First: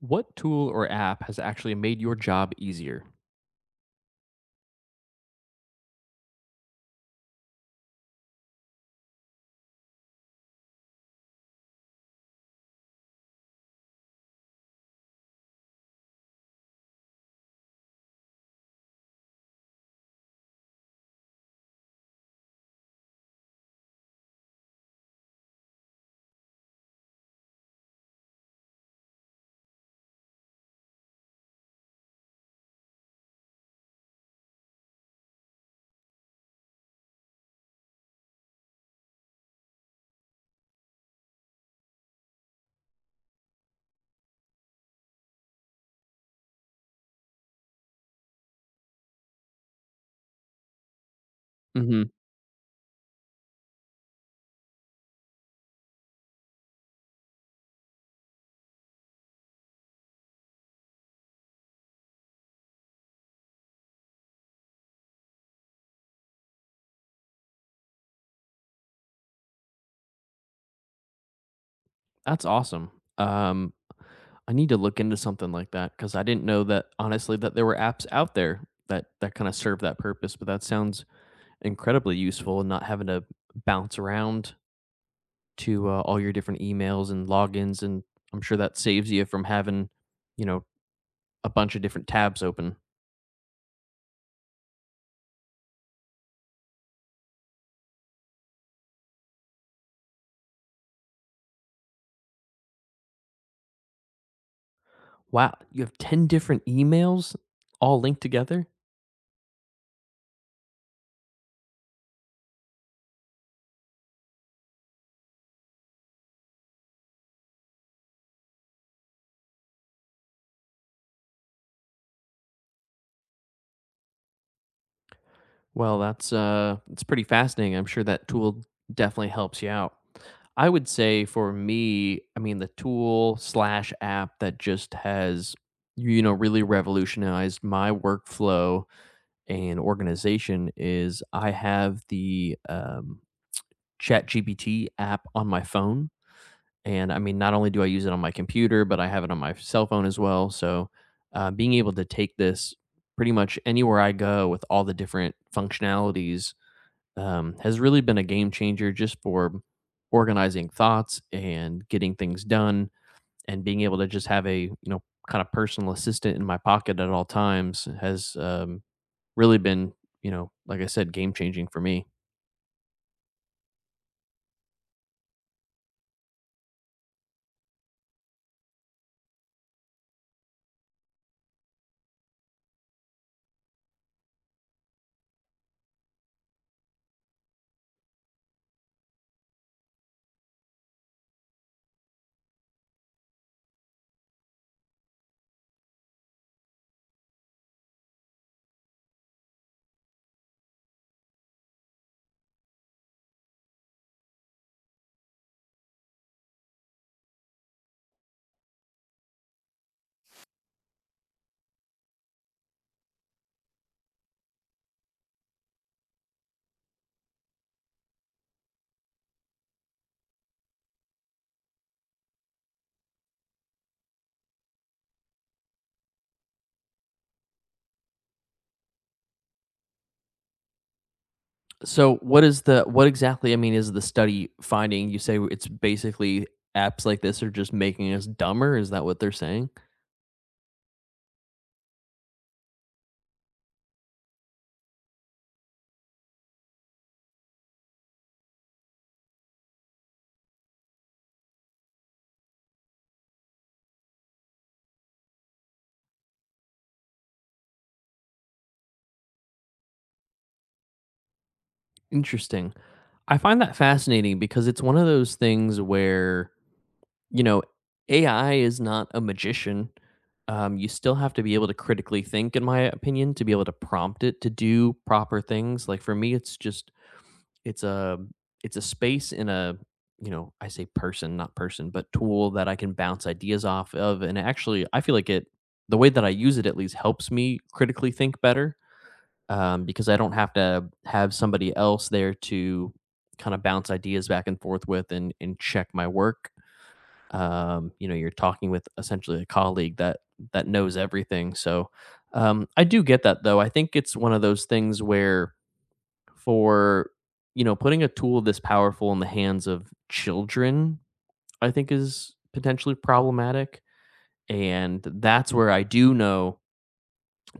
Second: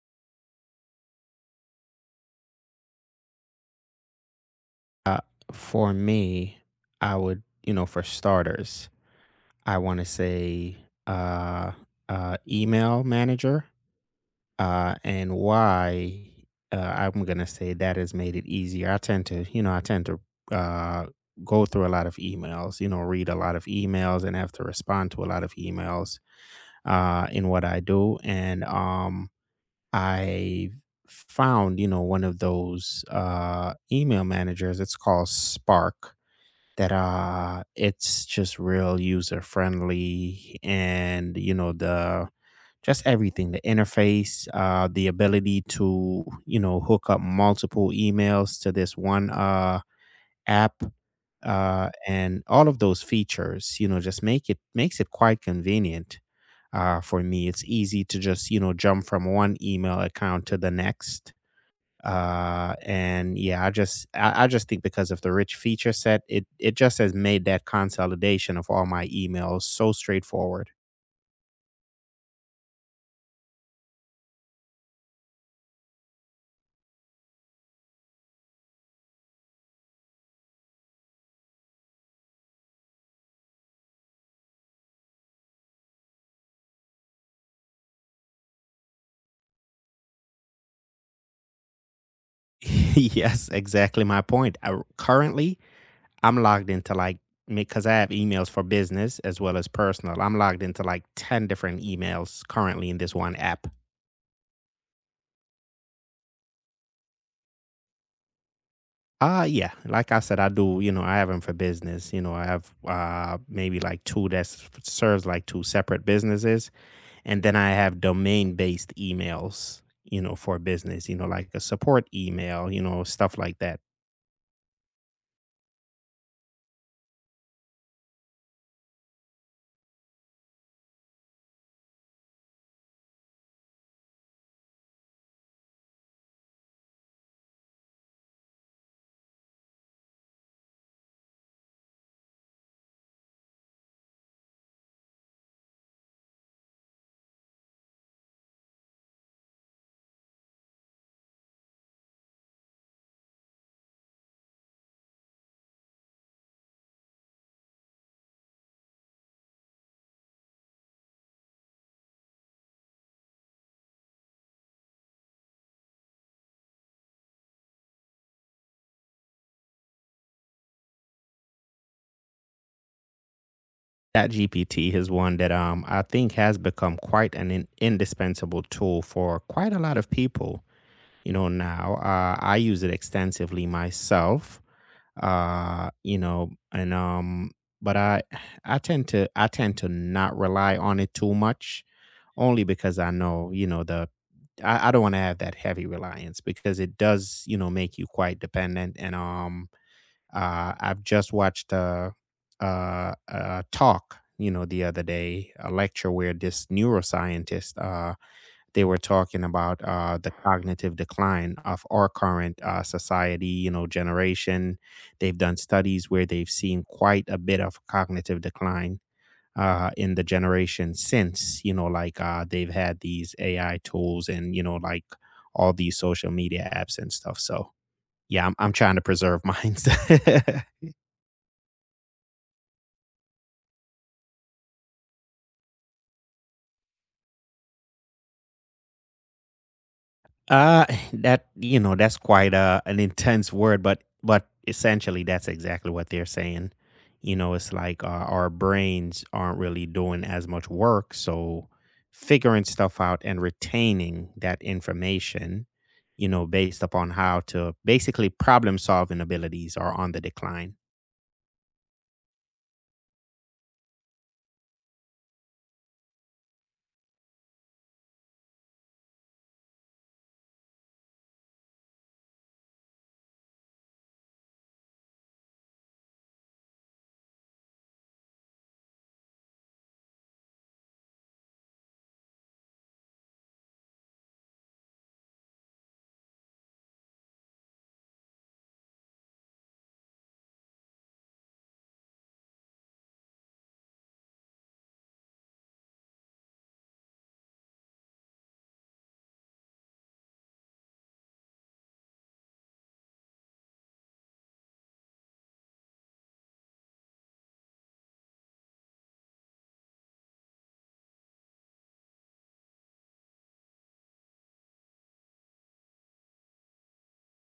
What tool or app has actually made your job easier? Uh, for me, I would, you know, for starters, I want to say uh, email manager. And why I'm going to say that has made it easier. I tend to uh, go through a lot of emails, you know, read a lot of emails, and have to respond to a lot of emails in what I do. And I found, you know, one of those email managers. It's called Spark that it's just real user friendly, and you know, the just everything, the interface, the ability to, you know, hook up multiple emails to this one app, hmm and all of those features, you know, just makes it quite convenient. For me it's easy to just, you know, jump from one email account to the next. And yeah, I just think because of the rich feature set it just has made that consolidation of all my emails so straightforward. That's awesome. Um, I need to look into something like that because I didn't know that, honestly, that there were apps out there that kind of serve that purpose. But that sounds incredibly useful, and not having to bounce around to all your different emails and logins. And I'm sure that saves you from having, you know, a bunch of different tabs open. Yes, exactly my point. I, currently I'm logged into like Because I have emails for business as well as personal, I'm logged into like 10 different emails currently in this one app. Wow, you have 10 different emails all linked together. Yeah, like I said, I do you know, I have them for business. You know, I have maybe like two that serves like two separate businesses. And then I have domain based emails, you know, for business, you know, like a support email, you know, stuff like that. Well, that's it's pretty fascinating. I'm sure that tool definitely helps you out. I would say for me, I mean, the tool slash app that just has, you know, really revolutionized my workflow and organization is I have the Chat app on my phone. And I mean, not only do I use it on my computer, but I have it on my cell phone as well. So being able to take this pretty much anywhere I go with all the different functionalities has really been a game changer just for organizing thoughts and getting things done and being able to just have a, you know, kind of personal assistant in my pocket at all times has, really been, you know, like I said, game changing for me. That GPT is one that I think has become quite an indispensable tool for quite a lot of people, you know, now. I use it extensively myself. And But I tend to not rely on it too much, only because I know, you know, I don't want to have that heavy reliance, because it does, you know, make you quite dependent. And I've just watched a talk, you know, the other day, a lecture where this neuroscientist, they were talking about the cognitive decline of our current society, you know, generation. They've done studies where they've seen quite a bit of cognitive decline in the generation since, you know, like they've had these AI tools and, you know, like all these social media apps and stuff. So, yeah, I'm trying to preserve mine. So what is the— what exactly, I mean, is the study finding? You say it's basically apps like this are just making us dumber? Is that what they're saying? Uh, that You know, that's quite a an intense word, but essentially, that's exactly what they're saying. You know, it's like our brains aren't really doing as much work, so figuring stuff out and retaining that information, you know, based upon how to basically problem solving abilities are on the decline. Interesting. I find that fascinating because it's one of those things where, you know, AI is not a magician. You still have to be able to critically think, in my opinion, to be able to prompt it to do proper things. Like for me, it's just it's a it's a space in a, you know, I say person, not person, but tool that I can bounce ideas off of. And actually, I feel like it the way that I use it at least helps me critically think better, because I don't have to have somebody else there to kind of bounce ideas back and forth with and check my work. You know, you're talking with essentially a colleague that knows everything. So, I do get that, though. I think it's one of those things where, for, you know, putting a tool this powerful in the hands of children, I think is potentially problematic. And that's where I do know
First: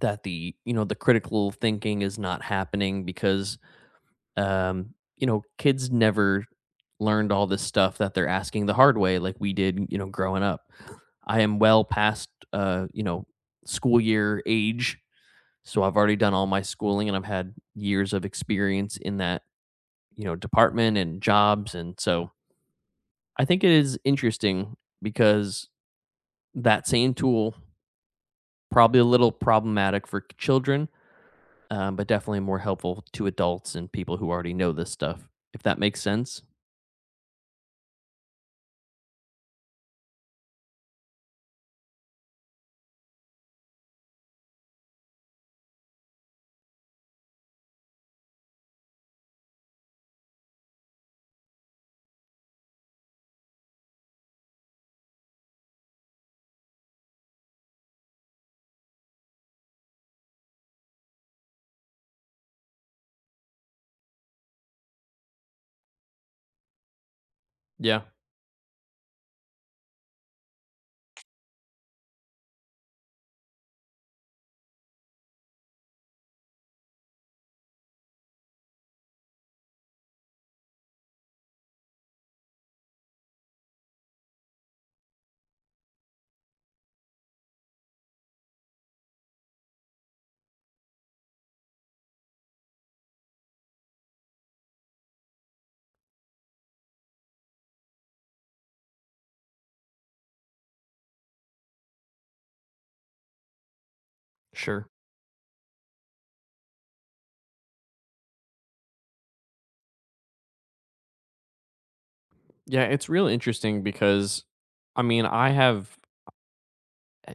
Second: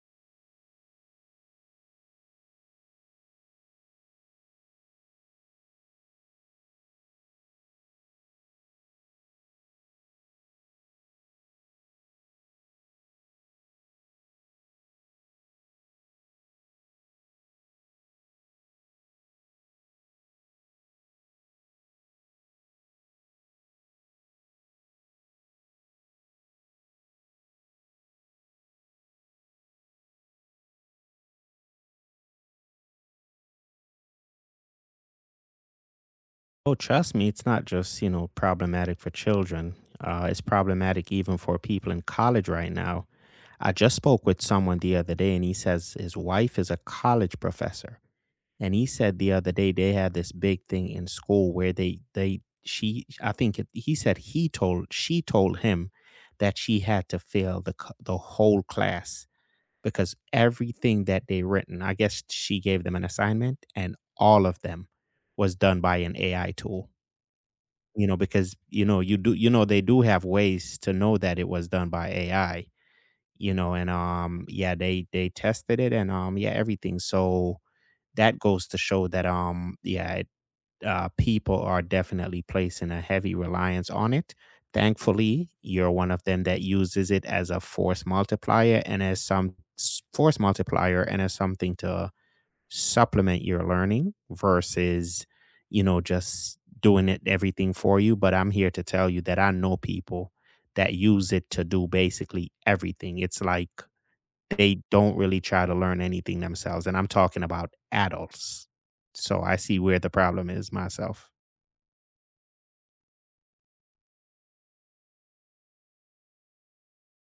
that, the, you know, the critical thinking is not happening because, you know, kids never learned all this stuff that they're asking the hard way like we did, you know, growing up. I am well past, you know, school year age, so I've already done all my schooling, and I've had years of experience in that, you know, department and jobs. And so I think it is interesting because that same tool, probably a little problematic for children, but definitely more helpful to adults and people who already know this stuff. If that makes sense. Oh, trust me, it's not just, you know, problematic for children. It's problematic even for people in college right now. I just spoke with someone the other day, and he says his wife is a college professor. And he said the other day they had this big thing in school where they she I think it, he said he told she told him that she had to fail the whole class, because everything that they written, I guess she gave them an assignment and all of them was done by an AI tool. Yeah, You know, because, you know, they do have ways to know that it was done by AI, you know. And yeah, they tested it, and yeah, everything. So that goes to show that, yeah, people are definitely placing a heavy reliance on it. Thankfully, you're one of them that uses it as a force multiplier, and as something to supplement your learning versus, you know, just doing it everything for you. But I'm here to tell you that I know people that use it to do basically everything. It's like they sure. don't really try to learn anything themselves, and I'm talking about adults. So I see where the problem is myself. Yeah, it's real interesting because, I mean, I have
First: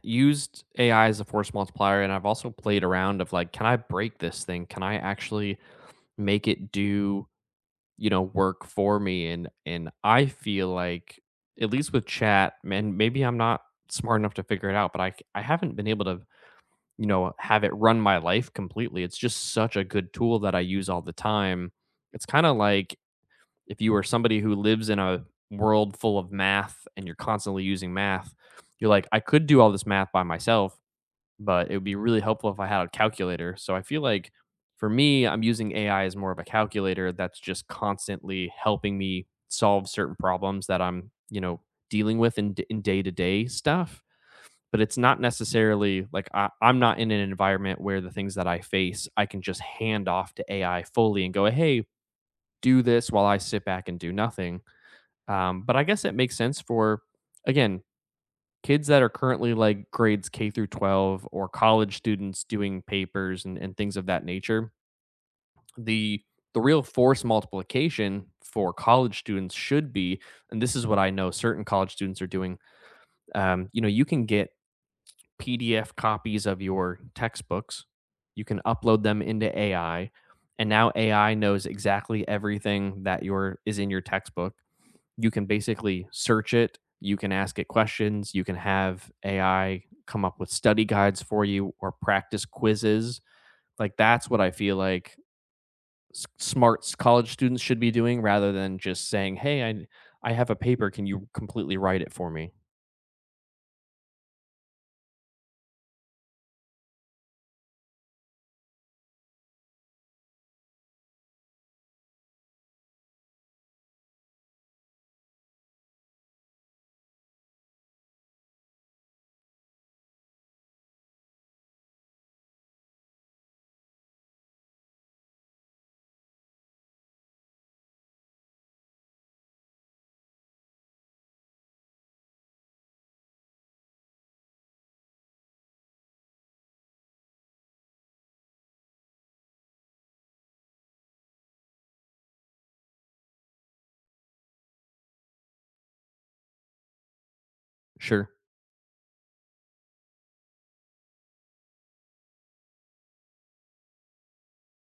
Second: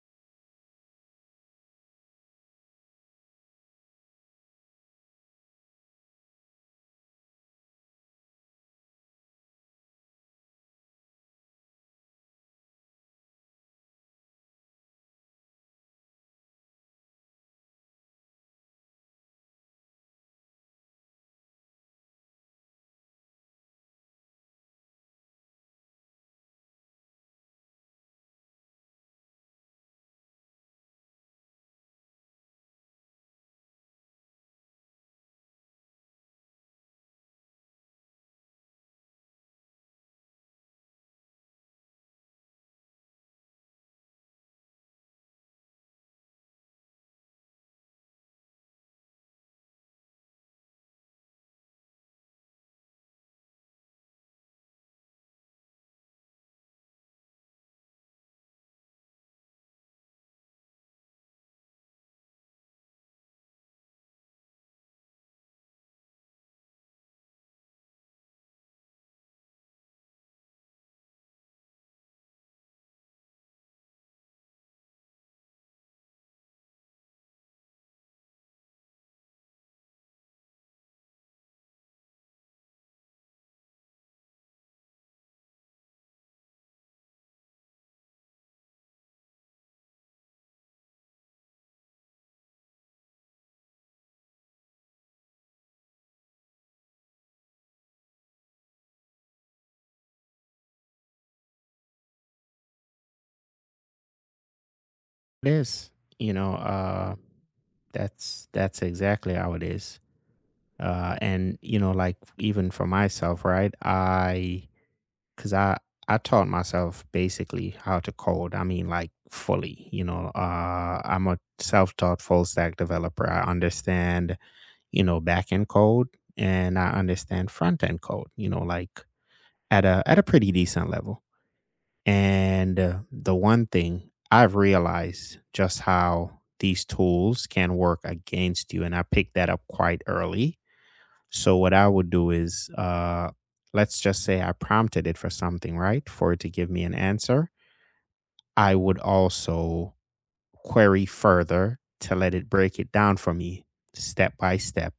used AI as a force multiplier, and I've also played around of like, can I break this thing? Can I actually make it do, you know, work for me? And I feel like at least with chat, man, maybe I'm not smart enough to figure it out, but I haven't been able to, you know, have it run my life completely. It's just such a good tool that I use all the time. It's kind of like, if you are somebody who lives in a world full of math and you're constantly using math, you're like, I could do all this math by myself, but it would be really helpful if I had a calculator. So I feel like for me, I'm using AI as more of a calculator that's just constantly helping me solve certain problems that I'm, you know, dealing with in, day-to-day stuff. But it's not necessarily like I'm not in an environment where the things that I face I can just hand off to AI fully and go, hey, do this while I sit back and do nothing. But I guess it makes sense for, again, kids that are currently like grades K through 12, or college students doing papers and, things of that nature. The real force multiplication for college students should be, and this is what I know certain college students are doing. You know, you can get PDF copies of your textbooks, you can upload them into AI, and now AI knows exactly everything that your— is in your textbook. You can basically search it, you can ask it questions, you can have AI come up with study guides for you or practice quizzes. Like, that's what I feel like smart college students should be doing, rather than just saying, "Hey, I have a paper, can you completely write it for me?" It is, you know, that's exactly how it is. And, you know, like even for myself, right? Cause I taught myself basically how to code. I mean, like, fully. You know, I'm a self-taught full stack developer. I understand, you know, back end code, and I understand front end code. You know, like, at a pretty decent level. And the one thing I've realized just how these tools can work against you, and I picked that up quite early. So what I would do is, let's just say I prompted it for something, right, for it to give me an answer. Sure. I would also query further to let it break it down for me step by step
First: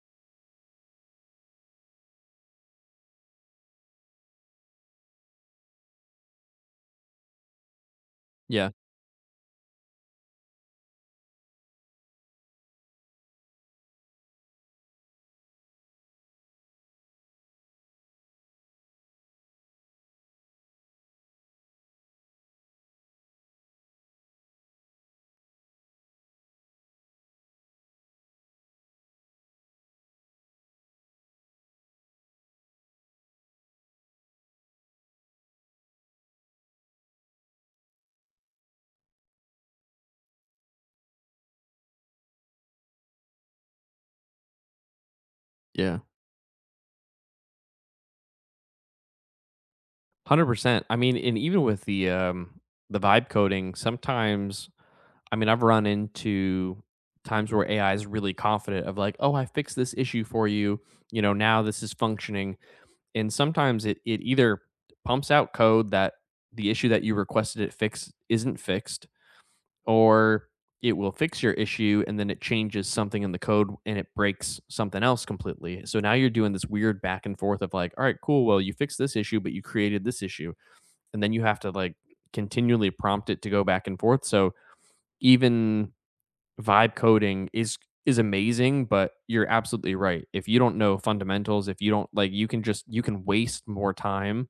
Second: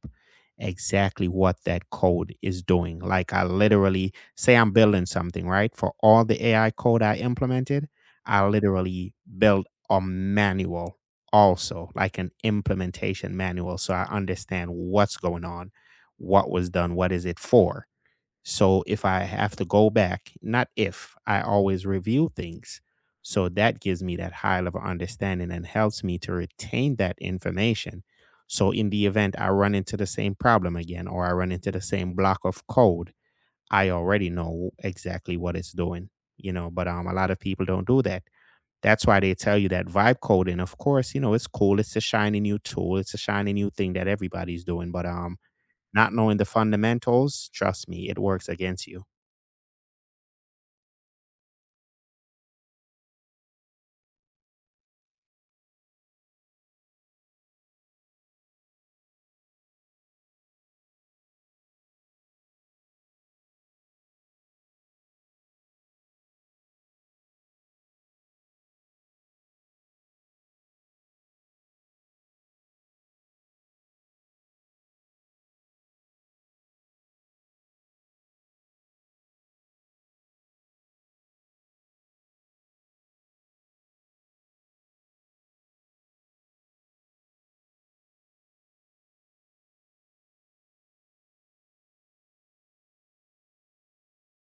exactly what that code is doing. Like I literally say I'm building something, right? For all the AI code I implemented, I Yeah. literally build a manual also, like an implementation manual, so I understand what's going on, what was done, what is it for. So if I have to go back, not if, I always review things. So that gives me that high level understanding and helps me to retain that information. So in the event I run into the same problem again or I run into the same block of code, I already know exactly what it's doing, you know, but a lot of people don't do that. That's why they tell you that vibe coding, of course, you know, it's cool. It's a shiny new tool. It's a shiny new thing that everybody's doing. But Yeah. not knowing the fundamentals, trust me, it works against you. 100%. I mean, and even with the vibe coding, sometimes, I mean, I've run into times where AI is really confident of like, oh, I fixed this issue for you. You know, now this is functioning. And sometimes it either pumps out code that— the issue that you requested it fix isn't fixed, or it will fix your issue and then it changes something in the code and it breaks something else completely. So now you're doing this weird back and forth of like, all right, cool. Well, you fixed this issue, but you created this issue. And then you have to like continually prompt it to go back and forth. So even vibe coding is amazing, but you're absolutely right. If you don't know fundamentals, if you don't— like, you can just— you can waste more time,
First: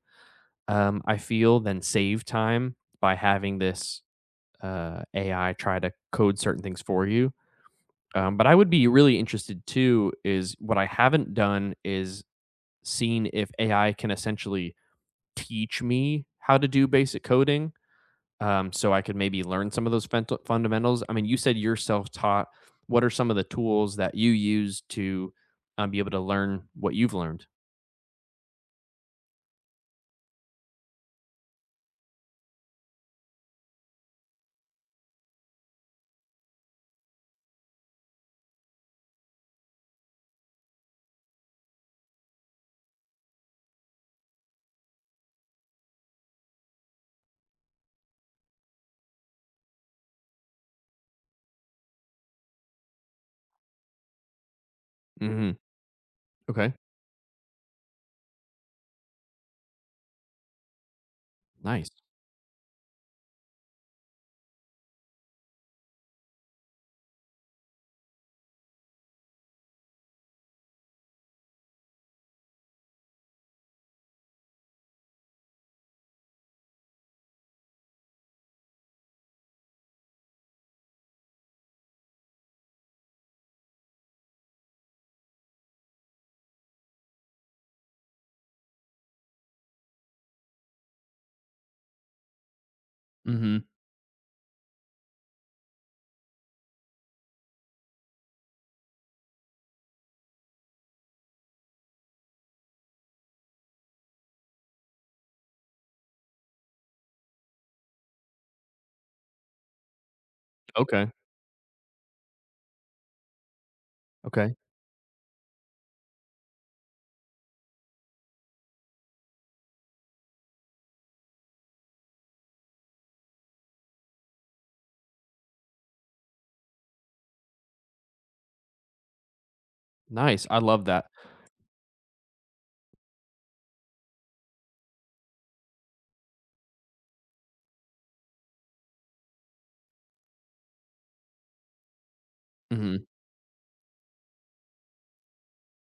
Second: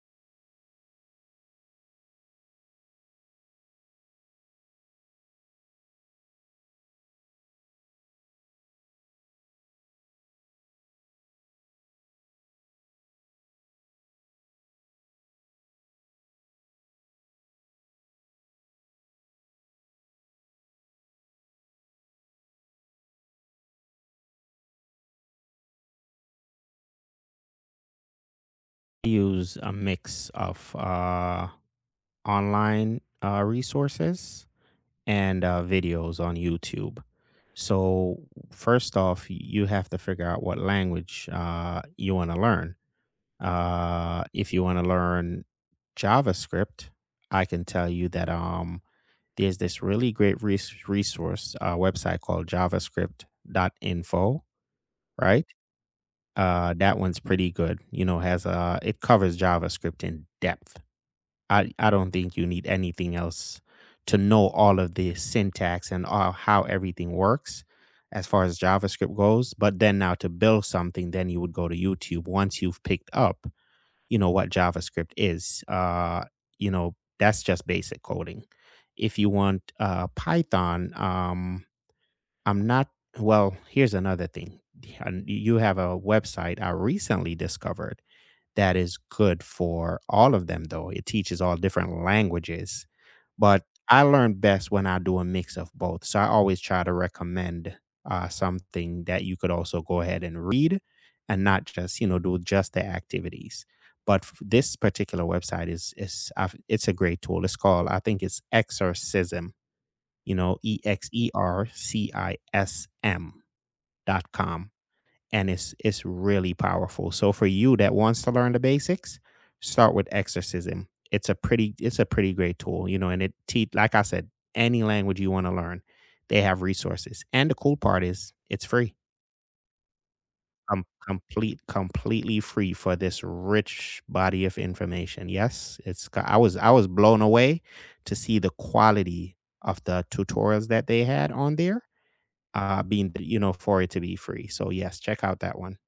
I feel, than save time by having this AI try to code certain things for you. But I would be really interested too is what I haven't done is seen if AI can essentially teach me how to do basic coding, so I could maybe learn some of those fundamentals. I mean, you said you're self taught. What are some of the tools that you use to, be able to learn what you've learned? Use a mix of online resources and videos on YouTube. So, first off, you have to figure out what language you want to learn. If you want to learn JavaScript, I can tell you that there's this really great resource website called javascript.info, right? hmm Okay. That one's pretty good. You know, has a it covers JavaScript in depth. I Nice. don't think you need anything else to know all of the syntax and all, how everything works as far as JavaScript goes. But then now to build something, then you would go to YouTube once you've picked up, you know, what JavaScript is. You know, that's just basic coding. If you want Python, I'm not. Well, here's another thing. And you have a website I recently discovered that is good for all of them though. It teaches all different languages, hmm but I learn best when I do a mix of both. So I always try to recommend something that you could also go ahead and read, and not just, you know, do just the activities. But this particular website it's a great tool. It's called, I think it's Exorcism, you know, E Okay. X E R C I S M dot Okay. com and it's really powerful. So for you that wants to learn the basics, start with Exorcism. It's a pretty great tool, you know, and like I said, any language you want to learn, they have resources. And the cool part is it's free. Nice. I love that. Completely free for this rich body of information. Yes, I was blown away to see the quality of the tutorials that they had on there, hmm being, you know, for it to be free. So yes, check out that one.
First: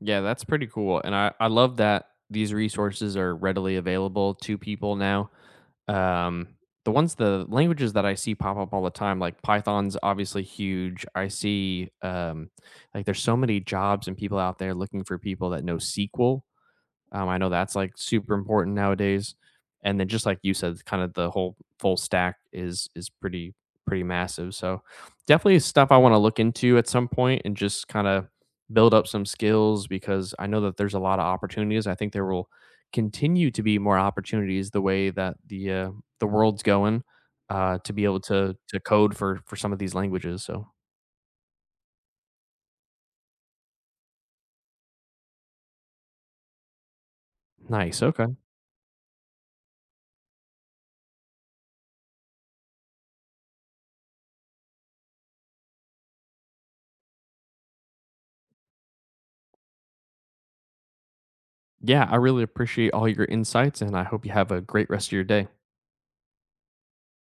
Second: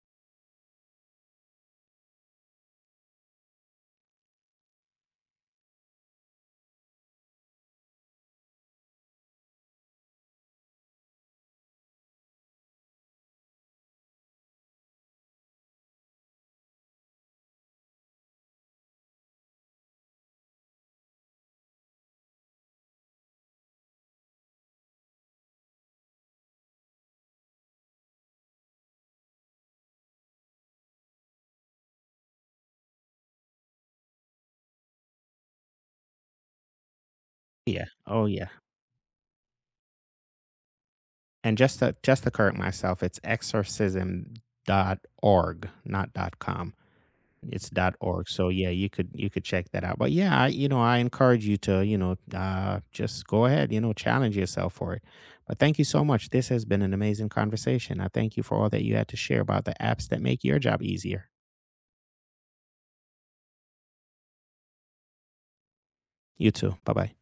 Yeah, that's pretty cool. And I love that these resources are readily available to people now. um the ones— the languages that I see pop up all the time, like Python's obviously huge. I see, like, there's so many jobs and people out there looking for people that know SQL. I know that's like super important nowadays. And then just like you said, kind of the whole full stack is— is pretty massive. So definitely stuff I want to look into at some point and just kind of build up some skills, because I know that there's a lot of opportunities. I think there will continue to be more opportunities the way that the, the world's going, Yeah. to be able Oh, yeah. to code for some of these languages. So And just to correct myself, it's Exorcism dot org, not dot com. It's dot nice. org. Okay. So yeah, you could check that out. But yeah, you know, I encourage you to, you know, just go ahead, you know, challenge yourself for it. But thank you so much. This has been an amazing conversation. I thank you for all that you had to share about the apps that make your job easier. Yeah, I really appreciate all your insights, and I hope you have a great rest of your day. You too. Bye bye.